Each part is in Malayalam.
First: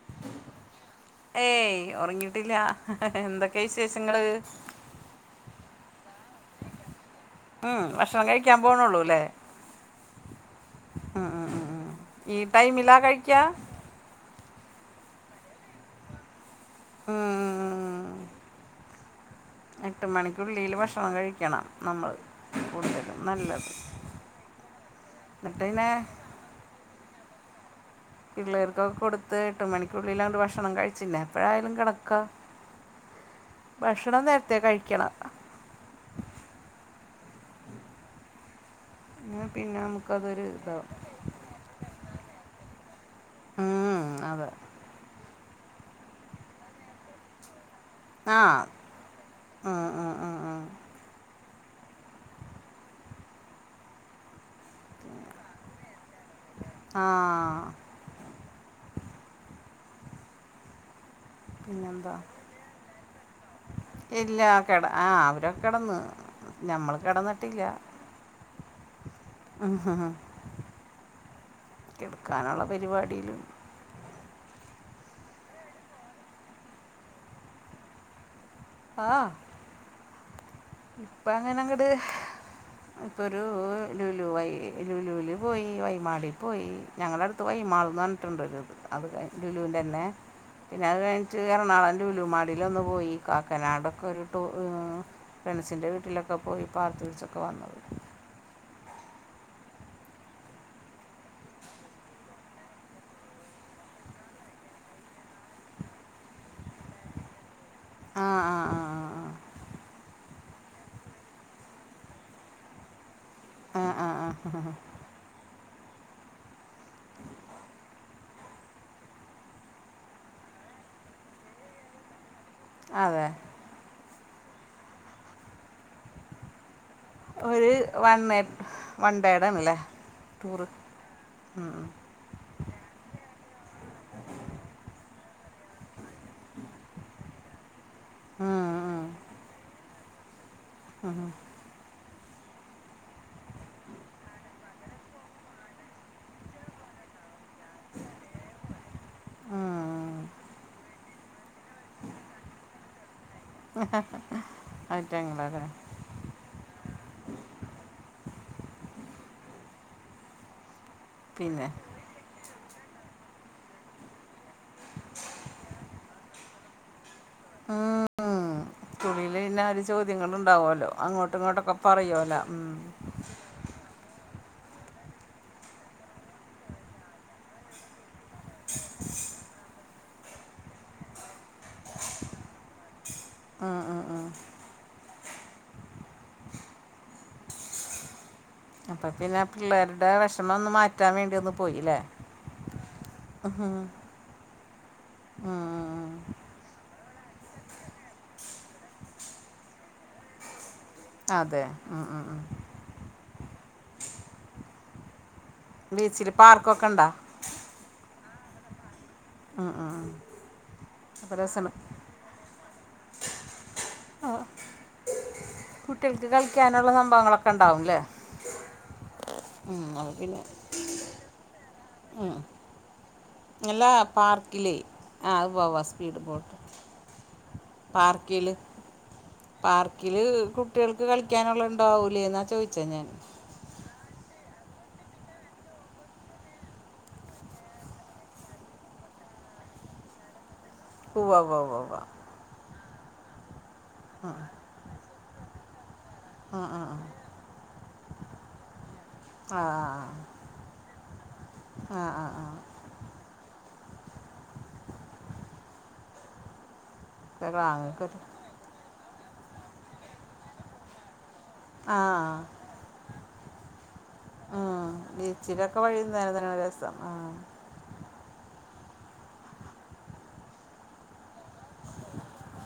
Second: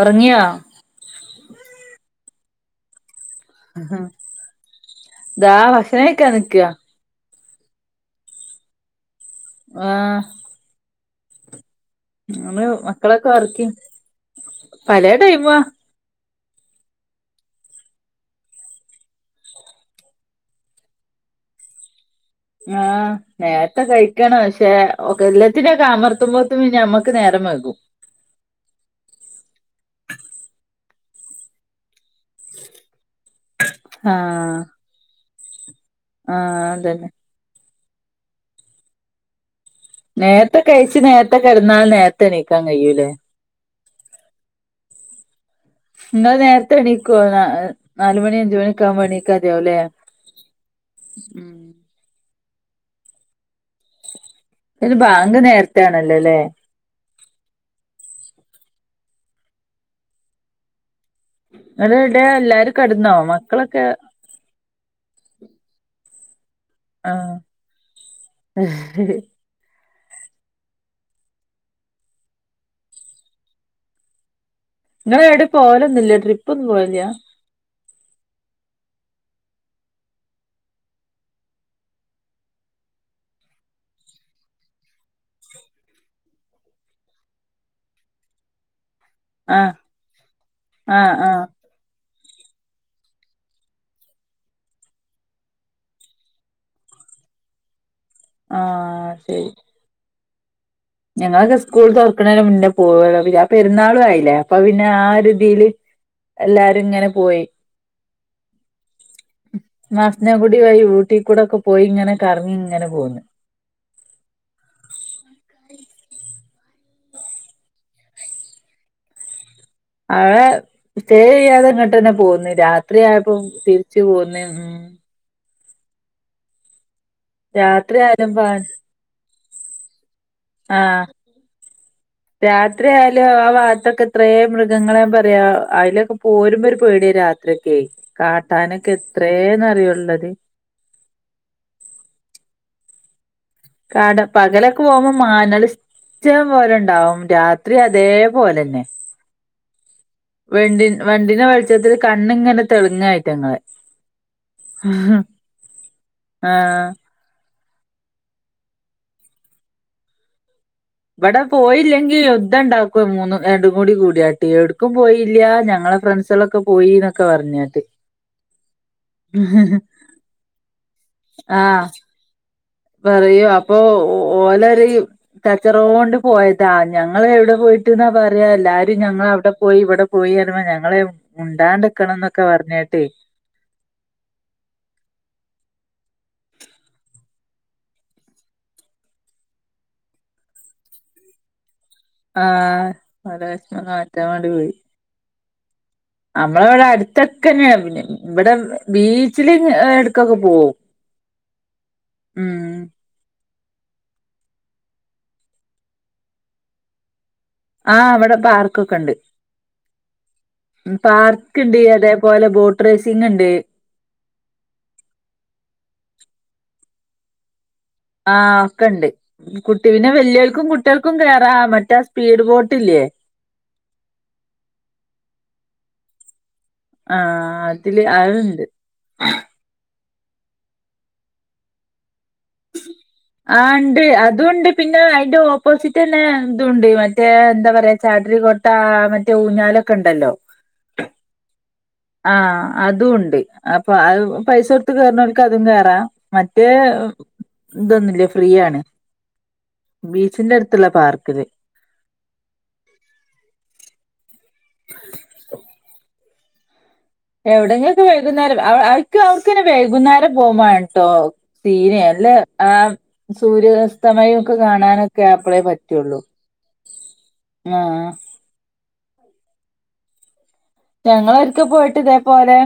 ഒറങ്ങിയോ ഏയ് ഒറങ്ങിട്ടില്ല എന്തൊ താ ഭക്ഷണം കഴിക്കാ നിക്കാ ഉം ഭക്ഷണം കഴിക്കാ പോണുള്ളൂ ല്ലേ ആഹ് ആ ആ ആ ആ ഈ നമ്മള് ടൈമില കഴിക്ക പലെ ടൈമുാ ഉം ഉം എട്ട് മണിക്കുള്ളീല് ഭക്ഷണം കഴിക്കണം നമ്മൾ ആഹ് കൂടുതലും നല്ലത് നേരത്തെ കഴിക്കണം പക്ഷെ ഒക്കെ എന്നിട്ട് എല്ലത്തിനേം ഒക്കെ പിന്നെ അമർത്തുമ്പോ ത്തുമ്പോ നമുക്ക് നേരം വൈകും പിള്ളേർക്കൊക്കെ കൊടുത്ത് എട്ട് മണിക്കുള്ളില് ആണ്ട് ഭക്ഷണം കഴിച്ച് പിന്നെ എപ്പോഴായാലും കെടക്കാ ഭക്ഷണം നേരത്തെ കഴിക്കണം ആഹ അതന്നെ പിന്നെ നമുക്കതൊരു നേർത്തെ ഇതാവും കഴിച്ച് നേരത്തെ കെടന്നാൽ നേരത്തെ എണീക്കാൻ കഴിയൂലേ ഉം, അതെ ഇങ്ങള് നേരത്തെ എണീക്കോ ആ നാലുമണി അഞ്ച് മണി ഒക്കെ ആവുമ്പോ എണീക്കാതിയാവുല്ലേ ഉം, ഉം, ഉം, ഉം. ഉം. ഇത് ബാങ്ക് നേർത്തെണല്ലോ ലേ. ആഹ്. പിന്നെന്താ അതടെ എല്ലാരും കട്ന്നൊ മ ഇല്ല കെട ആ അവരൊക്കെ കെടന്ന് നമ്മള് കെടന്നിട്ടില്ല. ഇഹ് ഹഹ ഹും ഹും കിട്ക്കാനുള്ള പരിപാടിയിലു. ങ്ങള് ഏടി പോവലൊന്നുല്ല്യ ട്രിപ്പൊന്നും പോവല്ല്യ. ആഹ്. ഇപ്പങ്ങനങ്ങട്. ഇപ്പരൂ ലുലൂ വയ് ലുലൂല് പോയി വൈമാടി പോയി. ഞങ്ങളട്ത്ത് വൈ മാൾന്ന് പറഞ്ഞിട്ടുണ്ടൊരു അവ്‌ടെ. ആഹ് ലുലൂൻ്റെന്നെ പിന്നെ അത് ആഹ് കയ്ഞ്ഞിട്ട് ആഹ് എറണാങ്കു ലലുമാളിലൊന്നു പോയി കാക്കനാടൊക്കൊരു ടൂ ഏ. ഫ്രണ്ട്സിൻ്റെ വീട്ടിലൊക്കെ പോയി പാർത്ത്ര്ച്ചൊക്കെ വന്നതാ. ആഹ് ശരി. ഞങ്ങളൊക്കെ സ്കൂൾ തൊർക്ക്ണേന് മുന്നേ പോയതാ പിന്നാ പെരുന്നാളും ആയിലേ അപ്പൊ പിന്നെ ആ ഒരു. തീല് എല്ലാരുംങ്ങനെ പോയി. ആ ആ മസ്നഗുടി വഴി ഊട്ടി കൂടൊക്കെ പോയിങ്ങനെ കർങ്ങിങ്ങനെ പോന്ന്. ആഹ് ആഹ് ആഹഹഹ. അവ സ്റ്റേ ചെയ്യാതെ ഇങ്ങട്ടെന്നെ പോന്ന് രാത്രി അതെ ആയപ്പോം തിര്ച്ചു പോന്ന് ഉം. ഒരു രാത്രി വൺ ആയാലും എ പ വൺഡെഡണ് ലേ. ആഹ്. രാത്രി ആയാലു ആ വാത്തൊക്കെ എത്രേ മൃഗങ്ങളെ പറയാ അയ്ലൊക്കെ പോരുമ്പൊരു പേട്യ രാ ത്രി ഒക്കെ കാട്ടാനൊക്കെ എത്രയേന്ന് അറിയൊള്ളത്. ആഹ. ആടെ പകലൊക്കെ പോകുമ്പോ മാനേള് ഇഷ്ടം പോലെണ്ടാവും രാത്രി അതേപോലെന്നെ. ആഹ്. വെണ്ടി വണ്ടിന്റെ വെൾച്ചത്തില് കണ്ണിങ്ങനെ തെള്ങ്ങ അയ്റ്റങ്ങളെ. ഐറ്റങ്ങളെ ലെ. ആഹ്. വടെ പിന്നെ പോയില്ലെങ്കി ൽ യുദ്ധണ്ടാക്കും മൂന്ന് രണ്ടും കൂടി കൂട്യാട്ട് എവ്ടുക്കും പോയില്ല്യ ഞങ്ങളെ ഫ്രണ്ട്സേളൊക്കെ പോയിന്ന ക്ക പർഞ്ഞാട്ട്. ദിങ്ങളുണ്ടാവൊല്ലോ അങ്ങോട്ടും ഇങ്ങോട്ടൊക്കെ പറയോല്ലോ ഉം. പറയൂ അപ്പൊ ഒ ഓലരയു. കച്ചറോണ്ട് പോയതാ ഞങ്ങള് എവിടെ പോയിട്ട്ന്നാ പറയാ എല്ലാരും ഞങ്ങള് അവിടെ പോയി ഇവിടെ പോയി അറിമ്പ ഞങ്ങള് മുണ്ടാണ്ടെക്കണംന്നൊക്കെ പർഞാട്ടെ. ആഹ് ആഹ് ആഹ്. അപ്പൊ പിന്നെ പിള്ളേര്ടെ വെഷമൊന്ന് മാറ്റാൻ വേണ്ടി ഒന്ന് പോയി ലേ ആഹ് അതെ വശ്മൊന്ന് മാറ്റാൻ വേണ്ടി പോയി. ആഹ്. നമ്മളവടെ അട്ത്തൊക്കെന്നെവുലെ ഇവടെ ബീച്ചില് അ എട്ക്കൊക്കെ പോവും. അതെ ആഹ് ആഹ് ആഹ്. ഉം ബീച്ചില് പാർക്കൊക്കണ്ടോ. ആഹ് വടെ പാർക്കൊക്കെണ്ട്. ഉം അപ്പോൾ രസമാണ് പാർക്ക്ണ്ട് അതേപോലെ ബോട്ട് റേസിംങ്ണ്ട്. കുട്ട്യൾക്ക് കളിക്ക്യാനുള്ള സംഭവങ്ങളൊക്കെണ്ടാവുല്ലേ. ആഹ് ഒക്കെണ്ട് കുട്ടി പിന്നെ വെല്യോൽക്കും കുട്യാൾക്കും കേറാ മറ്റേആ സ്പീഡ് ബോട്ടില്ലേ. ങ്ല്ല പാർക്കിലേ ആ അത് പോവാ സ്പീഡ് ബോട്ട്. ആഹ് അത് പാർക്കില് പാർക്കില് കുട്യൾക്ക് കളിക്കാനുള്ളത് ഇണ്ടാവൂലെ ന്നാ ചോയ്ച്ച ഞാൻ ആഹ് ഇണ്ട്, അതൂണ്ട്, പിന്നെ അയിന്റെ ഓപ്പോസിറ്റ്ന്നെ ഇതൂണ്ട് മറ്റേ എന്താ പറയാ ചാട്രികോ താ മറ്റേ ഊഞ്ഞാലൊക്കെ ഇണ്ടല്ലോ. ഉവ്വ ഉവ്വ ഉവ്വ ഉവ്വ ആഹ് അതൂണ്ട്. അപ്പ അത് പൈസ കൊടുത്ത് കേറുന്നോൽക്ക് അതും കേറാ ആ മറ്റേ ആ ഇതൊന്നുല്ല ഫ്രീയാണ്, ആ ആ ബീച്ചിന്റെ അടുത്തുള്ള പാർക്കില്. ആഹ് ആഹ് ആഹ് [unintelligible] എവിടെങ്കിലൊക്കെ ക്ലാങ്ങൊരു വൈകുന്നേരം അവ അവക്ക് അവ്ക്ക് വൈകുന്നേരം പോകും വേണട്ടോ. ആ പീരെ അല്ലേ ആഹ് സൂര്യാസ്തമയം ഒക്കെ ആ കാണാനൊക്കെ അപ്പഴെ ബീച്ചിലൊക്കെ വഴി പറ്റുള്ളൂ. നേരം രസം ആഹ് ആഹ് ഞങ്ങളൊക്കെ പോയിട്ട് ഇതേപോലെ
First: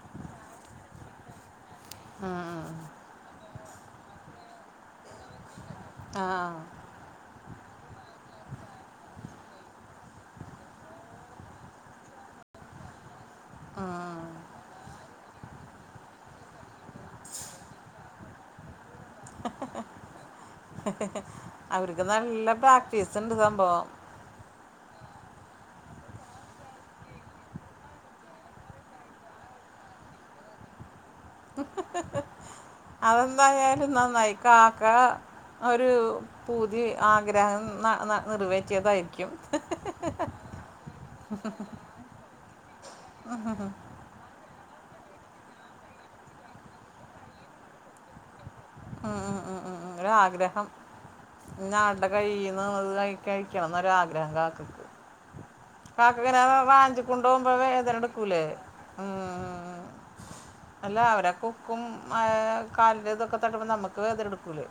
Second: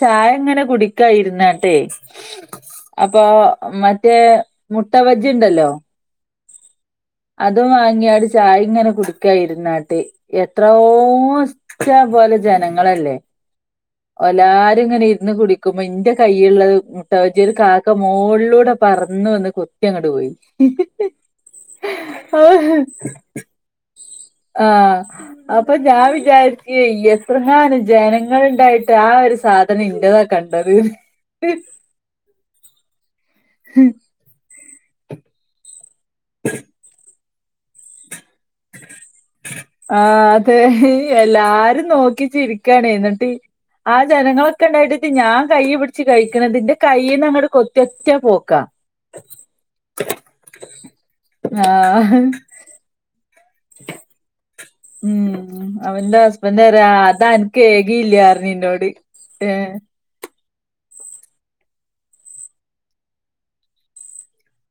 ചായങ്ങനെ കുടിക്കായിരുന്നാട്ടെയ്. ആ ഇപ്പോ മറ്റേ മുട്ട ബജ്ജിണ്ടല്ലോ ആഹ് അത് വാങ്ങിയാല് ചായിങ്ങനെ കുടുക്ക ഇരുന്നാട്ട് എത്രോ ഇഷ്ടം പോലെ ജനങ്ങളല്ലേ. ആഹ് എല്ലാരുങ്ങനെ ഇരുന്ന് കുടിക്കുമ്പോ ഇന്റെ കയ്ല്ള്ള മുട്ട ബജ്ജി ഒരു കാക്ക മോളിലൂടെ പറന്ന് വന്ന് കൊത് ത്തി അങ്ങ്ട് പോയി. അവർക്ക് നല്ല പ്രാക്ടീസ് ഇണ്ട് സംഭവം. ആഹ് അപ്പ ഞാൻ വിചാരിച്ച് എത്രങ്ങാനും ജനങ്ങളിണ്ടായിട്ട് ആ ഒരു സാ ധനം ഇന്റതാ കണ്ടത്. [unintelligible] അങ്ങനെ [unintelligible] കാക്ക ഒരു പൂതി ആ ഗ്രഹം ന ന നിറവേ ആഹ് അതെ എല്ലാരും നോക്കി ചിരി ക്കാണ്, എന്നിട്ട് ആ ജനങ്ങള ക്കെ ഇണ്ടായിട്ട് ഞാൻ കയ്യ് പിടിച്ച് കഴിക്കണതിന്റെ കൈയ്യിന്നങ്ങ‌ട് കൊത്തി ഒറ്റ പോക്കാ. ആഹ് ആഹ് ആഹ് ആഹ് ആഹ് ഒരാഗ്രഹം ആ ഇന്നാൾടെ കയ്യിന്ന് അത് വാങ്ങി കയ് ക്കണം എന്നൊരാഗ്രഹം കാക്ക് മ് അവന്റെ ഹസ്ബന്റ് ആരാ റാഞ്ചി കൊണ്ടുപോകുമ്പോൾ അതനക്ക് ഏകി വേദന എടുക്കൂലേ ഇല്ലാറിഞ്ഞ് എന്നോട് ഉം. ഏഹ് ടിക് അല്ല അവരക്കെ ഉക്കും ആഹ് കാലിന്റെ ഇതൊക്കെ തട്ടുമ്പോൾ നമ്മക്ക് വേദന എടുക്കൂല്ലേ.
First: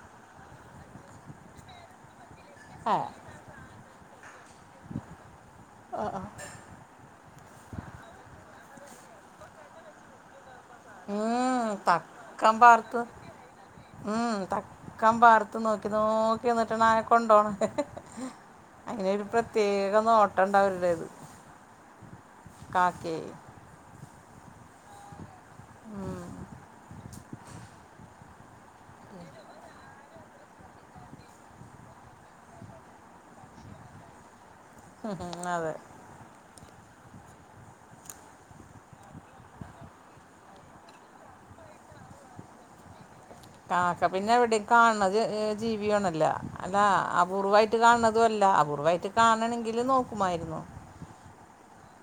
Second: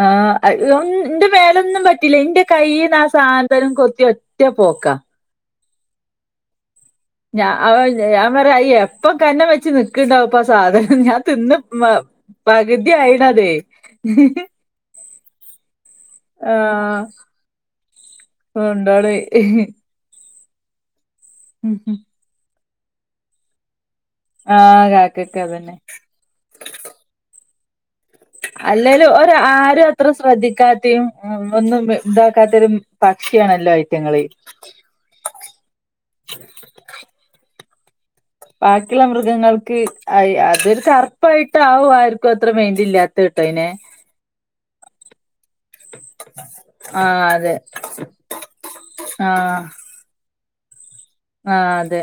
ആഹ് അ ഇന്റെ വേലൊന്നും പറ്റില്ല ഇന്റെ ഏ കയ്യിന്ന് ആ സാധനം കൊത്തി ഒറ്റ പോക്ക. ആഹ് ആഹ് ഞാ അവ ഞാൻ പറ എപ്പം കണ്ണ് വെച്ച് നി ക്ക്ണ്ടാവുപ്പ സാധന ഞാൻ തിന്ന് ഉം, തക്കം പകുതി ആയിണത്. കംമ്പാർ ത്ത് നോക്കി നോക്കി ആ നിന്നിട്ടാണ് നായ കൊണ്ടോണ് അങ്ങനെ ഒരു കൊണ്ടോളി പ്രത്യേക നോ ട്ടണ്ട് അവരുടേത്. മ് മ് കാക്കേ ആഹ് കാക്കക്ക് അതെന്നെ. ഉം, അല്ലേലും ഒര ആരും അത്ര ശ്രദ്ധിക്കാത്തേം മ് ഒന്നും ഇതാക്കാത്തെ ഒരു പക്ഷിയാണല്ലോ ഐറ്റിങ്ങള്. ഉം ഉം അതെ. ബാക്കിയുള്ള മൃഗങ്ങൾക്ക് അതൊരു കറുപ്പായിട്ടാകും ആർക്കും അത്ര മൈന്റില്ലാ കാക്ക പിന്നെ എവിടെയും കാണ്ണരു ജീവിയോണല്ല അല്ല ആഹ് അതെ അപൂർവ്വമായിട്ട് കാണ്ണതും അല്ല അപൂർവ്വായി ക് കാണണങ്കിൽ നോക്കുമായിരുന്നു. ആ അതെ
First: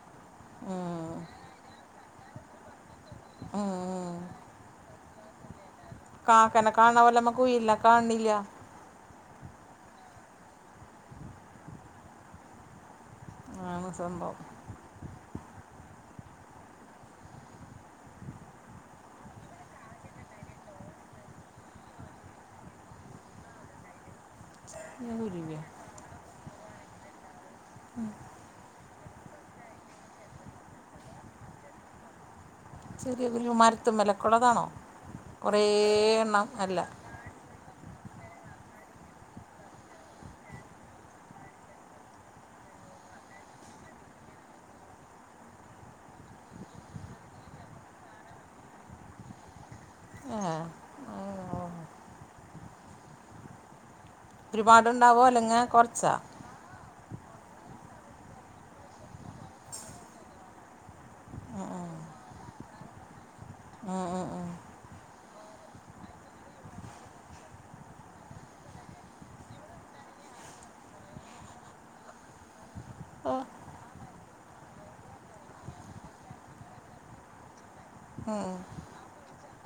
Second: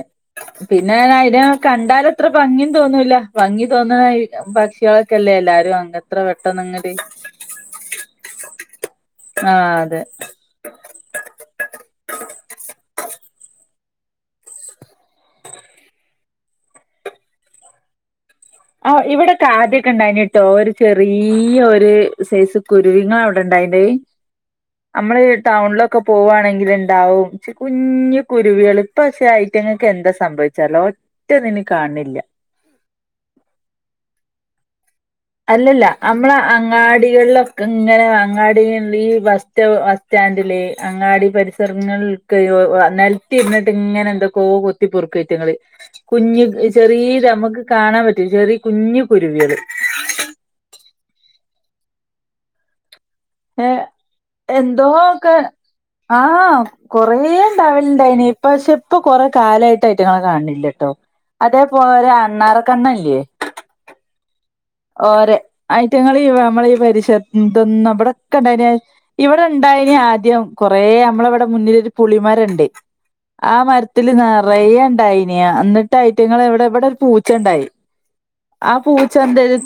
പിന്നെ ഉം, അയിനെയകണ്ടാലത്ര ഭംഗിയും തോന്നൂല്ല ഭംഗി തോന്നണ ഉം. പക്ഷികളൊക്കെല്ലേ എല്ലാരും വാങ്ങ കാക്കനെ കാണാ പോലേ നമ്മ കുയിലിനെ കാണ്ണില്യ ആ അതെ. ആ മസണ്ടാവും [unintelligible] [inaudible] ആ ഇവിടെ ആദ്യയൊക്കെ ഇണ്ടായിന്ട്ടോ ഒരു ചെറിയ്യൊരു സൈസ് കുരുവി ങ്ങളെ അവിടെ ഇണ്ടായിനോ അത് ഈ അമ്മള് കുരുവിയാ ടൗൺള് ഒക്കെ പോുകവാണെങ്കിൽ ഇണ്ടാവും ച് കുഞ്ഞു കുരുവികൾ ഇപ്പക്ഷേ ഐറ്റങ്ങൾക്ക് എന്താ സംഭവിചെറീല ഒറ്റന്നിനേം കാൺണില്ല. ചെറിയൊരു മാരത്തിൻമേലൊക്കെള്ളതാണോ? അല്ലല്ല അമ്മള അങ്ങാടി അങ്ങാടികളിലൊക്കെ ഇങ്ങനെ അങ്ങാടിയിൽ ഈ ബസ്റ്റൊ ബസ്റ്റാൻഡില് അങ്ങാടി പരിസരങ്ങളിൽ നെലത്തി ഇരുന്നിട്ട് ഇങ്ങനെ എന്തൊക്കോ കൊത്തി പൊറുക്കൊറ്റി ങ്ങള് കുഞ്ഞു ചെറിയ ഞമ്മക്ക് കാണാൻ പറ്റും ചെറിയ കുഞ്ഞു കുരുവികൾ. ആആ. ഏ എന്തോ ഒരുപാടുണ്ടാവോ ഒക്കെ അല്ലെങ്കിൽ കുറച്ചാ ആ. കൊറേണ്ടാവല്ണ്ടേനി പക്ഷെ ഇപ്പ കൊറേ കാലായിട്ട് അയിറ്റിങ്ങളെ കാൺണില്ലട്ടോ. ഉം, ഉം. അതേപോലെ അണ്ണാറക്കണ്ണല്ല്യേ? ഉം ഉം ഉ ഓര ഐറ്റങ്ങള് ഈ നമ്മള ഈ പരിസരതൊന്നും ഇവിടൊക്കേണ്ടയീന്യ, ഇവിടെണ്ടായിന് ആദ്യം കൊറേ അമ്മള ഇവിടെ മുന്നിലൊരു പുളിമരണ്ട്. ആ ആ മരത്തില് നിറയഇണ്ടായിന്യേ എന്നിട്ട് ഐറ്റങ്ങള് എവിടെ ഇവടെ ഒരു പൂച്ചണ്ടായി. ഉം. ആപൂച്ചന്തരി.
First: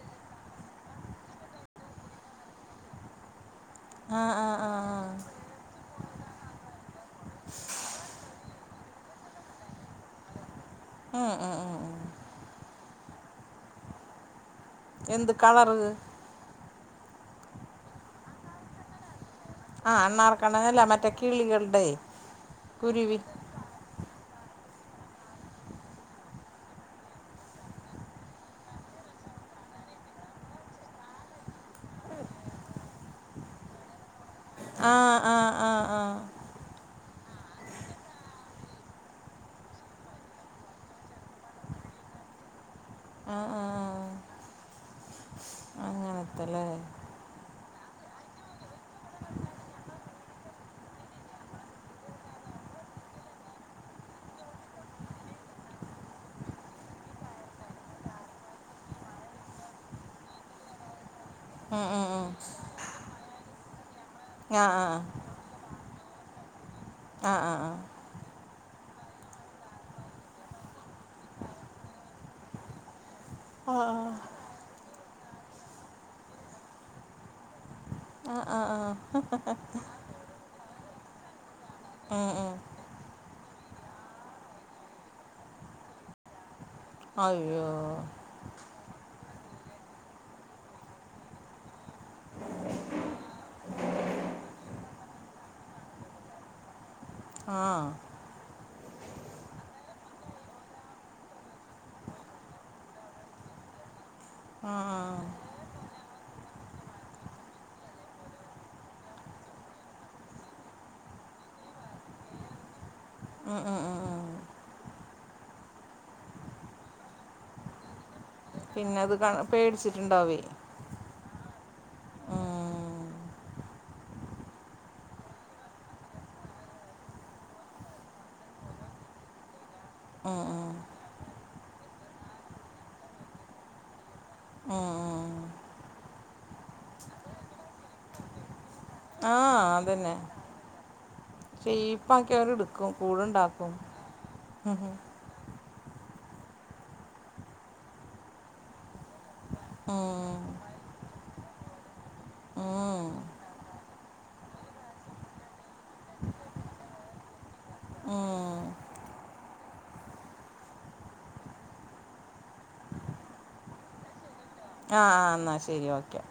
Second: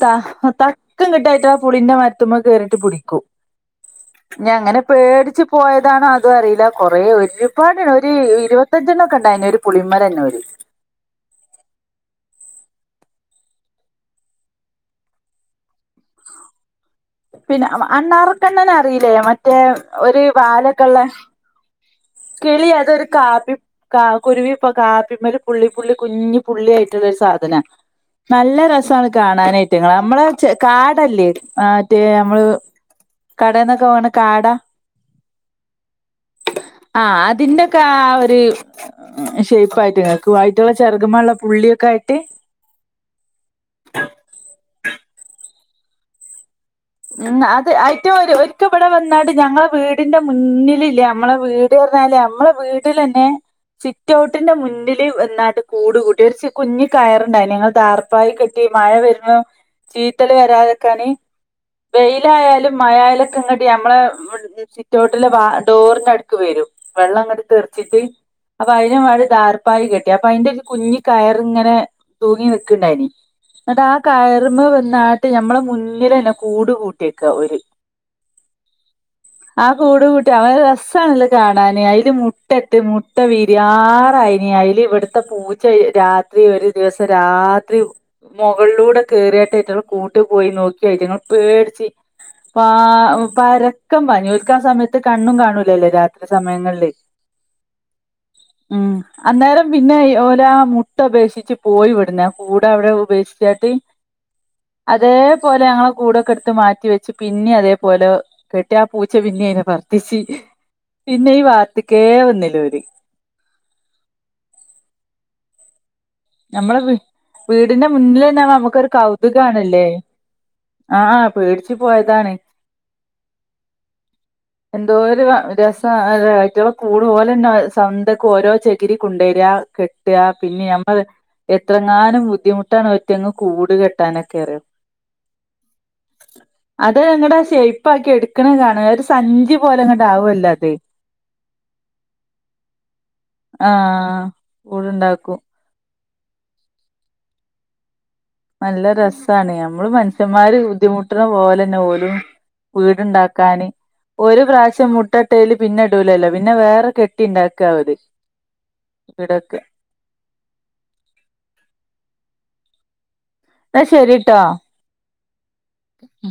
തക്കം കിട്ടിയ ആയിറ്റ്യേളെ പുളിന്റെ മരത്തുമ കേറിട്ട് പുടിക്കും ആ ആ ആ ഞ്യങ്ങനെ ആ. പേടിച്ച് പോയതാണോ അതും അറീല കൊറേ ഒരുപാട് ഒരു ഇരുപത്തഞ്ചെണ്ണം ഒക്കെ ഉണ്ടായിന് ഒരു പുളിമരന്നോര് ആ ആ ആ. എന്ത് കളറ്? പിന്നെ അണ്ണാറൊക്കെണ്ണന അറീല്ലേ, മറ്റേ ഒരു വാലൊക്കെള്ളെ കിളികൾടെ കിളി അതൊരു കാപ്പി കാ കുരുവി ഇപ്പൊ കാപ്പിമ്മൽ പുള്ളിപ്പുള്ളി കുഞ്ഞി പുള്ളി ആയിറ്റ്ള്ള ഒരു സാധനാ നല്ല രസാണ് കാണാനയിറ്റങ്ങളെ അമ്മളേ ചെ കാടല്ലേ ഏ മറ്റേ നമ്മള് കടേന്നൊക്കെ വാങ്ണ കാടാ. ആ ആആആ. ആഅതിന്റൊക്കെ ആ ഒര് ആ ഷേപ്പായിറ്റ് ക്കുവായിറ്റളെ ചെറ്ഗമ്മെള്ള പുള്ളിയൊക്കായിട്ട് ആആ. അങ്ങനത്തെല്ലേ ഉം അത് അയ്റ്റവരും ഒരിക്കെ ഇവിടെ വന്നാണ്ട് ഞങ്ങളെ വീടിന്റെ മുന്നിലില്ലേ നമ്മളെ വീ ടി വ ന്നാൽ നമ്മളെ വീടി ലന്നേ സിറ്റൗട്ടിന്റെ മുന്നില് വ ന്നാണ്ട് കൂട് കൂട്ടി ഒരുച്ച് കുഞ്ഞ് കയറുണ്ടായിന്ന് ഞങ്ങൾ താറ പ്പായി കെട്ടി മഴ വരുമ്പോ ചീത്തല് വരാതക്കാന്. ഉം, ഉം, ഉം. വെയിലായാലും മഴായാലൊക്കെ ഇങ്ങട്ടി നമ്മളെ ആ ആ സിറ്റോട്ടില് വാ ഡോറിന്റെ അടുക്ക് വരും വെള്ളം ആ ആ ഇങ്ങട്ട് ആ ആ തെറിച്ചിട്ട് അപ്പൊ അയിന് വാണ്ടി ദാറ്പ്പായി കെട്ടി അപ്പൊ അയിന്റെ ഒരു കുഞ്ഞി കയറ്ങ്ങനേ തൂങ്ങി നിക്ക്ണ്ടായിനി ഇന്ന്ട്ട് ആ കയറുമ്മെ വന്നാട്ട് ഞമ്മളെ മുന്നിലെന്നേ കൂട് കൂട്ടിയേക്ക ഓല് ആഹ് ആഹ് ആ കൂട് കൂട്ടി അവര രസ്സാണല്ലേ കാണാന് അയില് ഉം, മുട്ട ഉം. ഇട്ട് മുട്ട വിരി യാറായിന് അയില് ഇവിട്ത്തെ പൂച്ച രാ ത്രി ഒരു ദിവസം അയ്യോ രാത്രി മുകളിലൂടെ കേറീട്ട് റ്റളെ കൂട്ടിൽ പോയി നോക്കി അയിറ്റങ്ങൾ പേട്ച്ചി പാ പരക്കം പാഞ്ഞു ഓൽക്കാ സമയത്ത് കണ്ണും കാണൂലല്ലോ രാത്രി സമയങ്ങളില് ആഹ് ഉം അന്നേരം പിന്നെ ഈ ഓലാ മുട്ട ഉപേക്ഷിച്ച് പോയി ഇവിടുന്ന് കൂടെഅവിടെ ഉപേക്ഷിച്ചായിട്ട് ആ ആ അതേപോലെ ഞങ്ങളെ കൂടൊക്കെ ഇട്ത്ത് മാറ്റി വെച്ച് പിന്നിം അതേ പോലെ കെട്ടി ആ പൂച്ച പിന്നിം അയിനെ പർത്തിച്ച് പിന്നെ ഈ ഭാത്ത്ക്കേ വന്നിലോല് ഉം ഉം ഉം ഉം ഞമ്മളെ വീ വീടിന്റെ മുന്നിൽ ഇണ്ടാവുമ്പോ നമ്മക്കൊരു പിന്നെ അത് കണ് കൗതുകാണല്ലേ പേടിച്ചിട്ടുണ്ടാവേ ആഹ് പേടിച്ച് പോയതാണ് ഉം. എന്തോരു രസാ അത് അയിറ്റളെ കൂടും ഓലെന്നെ അത് സ്വന്തൊക്കെ ഓരോ ചെകിരി കൊണ്ടുവരാ കെട്ടാ ഉം, പിന്നെ ഉം. ഞമ് അതെ എത്രങ്ങാനും ബുദ്ധിമുട്ടാണ് അയ്റ്റങ്ങ് കൂട് കെട്ടാനൊക്കെറിയോ ഉം, ഉം. അത് ങ്ങടാ ഷേപ്പ് ആക്കി എടുക്കണത് കാണ ഒരു ആ സഞ്ചി പോലെ അങ്ങട്ടാവല്ലോ അത് ഷേപ്പ് ആക്കി അവര് എട്ക്കും കൂടുണ്ടാക്കും ആഹ് കൂടുണ്ടാക്കും നല്ല രസ്സാണ് ഞമ്മള് ഉം. മനുഷ്യമ്മാര് ബുദ്ധിമുട്ട്ണ പോലെന്നെ ഓലും വീട് ഉം. ഇണ്ടാക്കാന് ഒരു പ്രാവശ്യം മുട്ടട്ടേല് പിന്നെ ഇടൂലല്ലോ പിന്നെ വേറെ കെട്ടിണ്ടാക്കാ ഓല് ഉം. ഇവിടൊക്കെ ന്നാ ശരിട്ടോ ആഹ് ആഹ് ന്നാ ശരി ഓക്കെ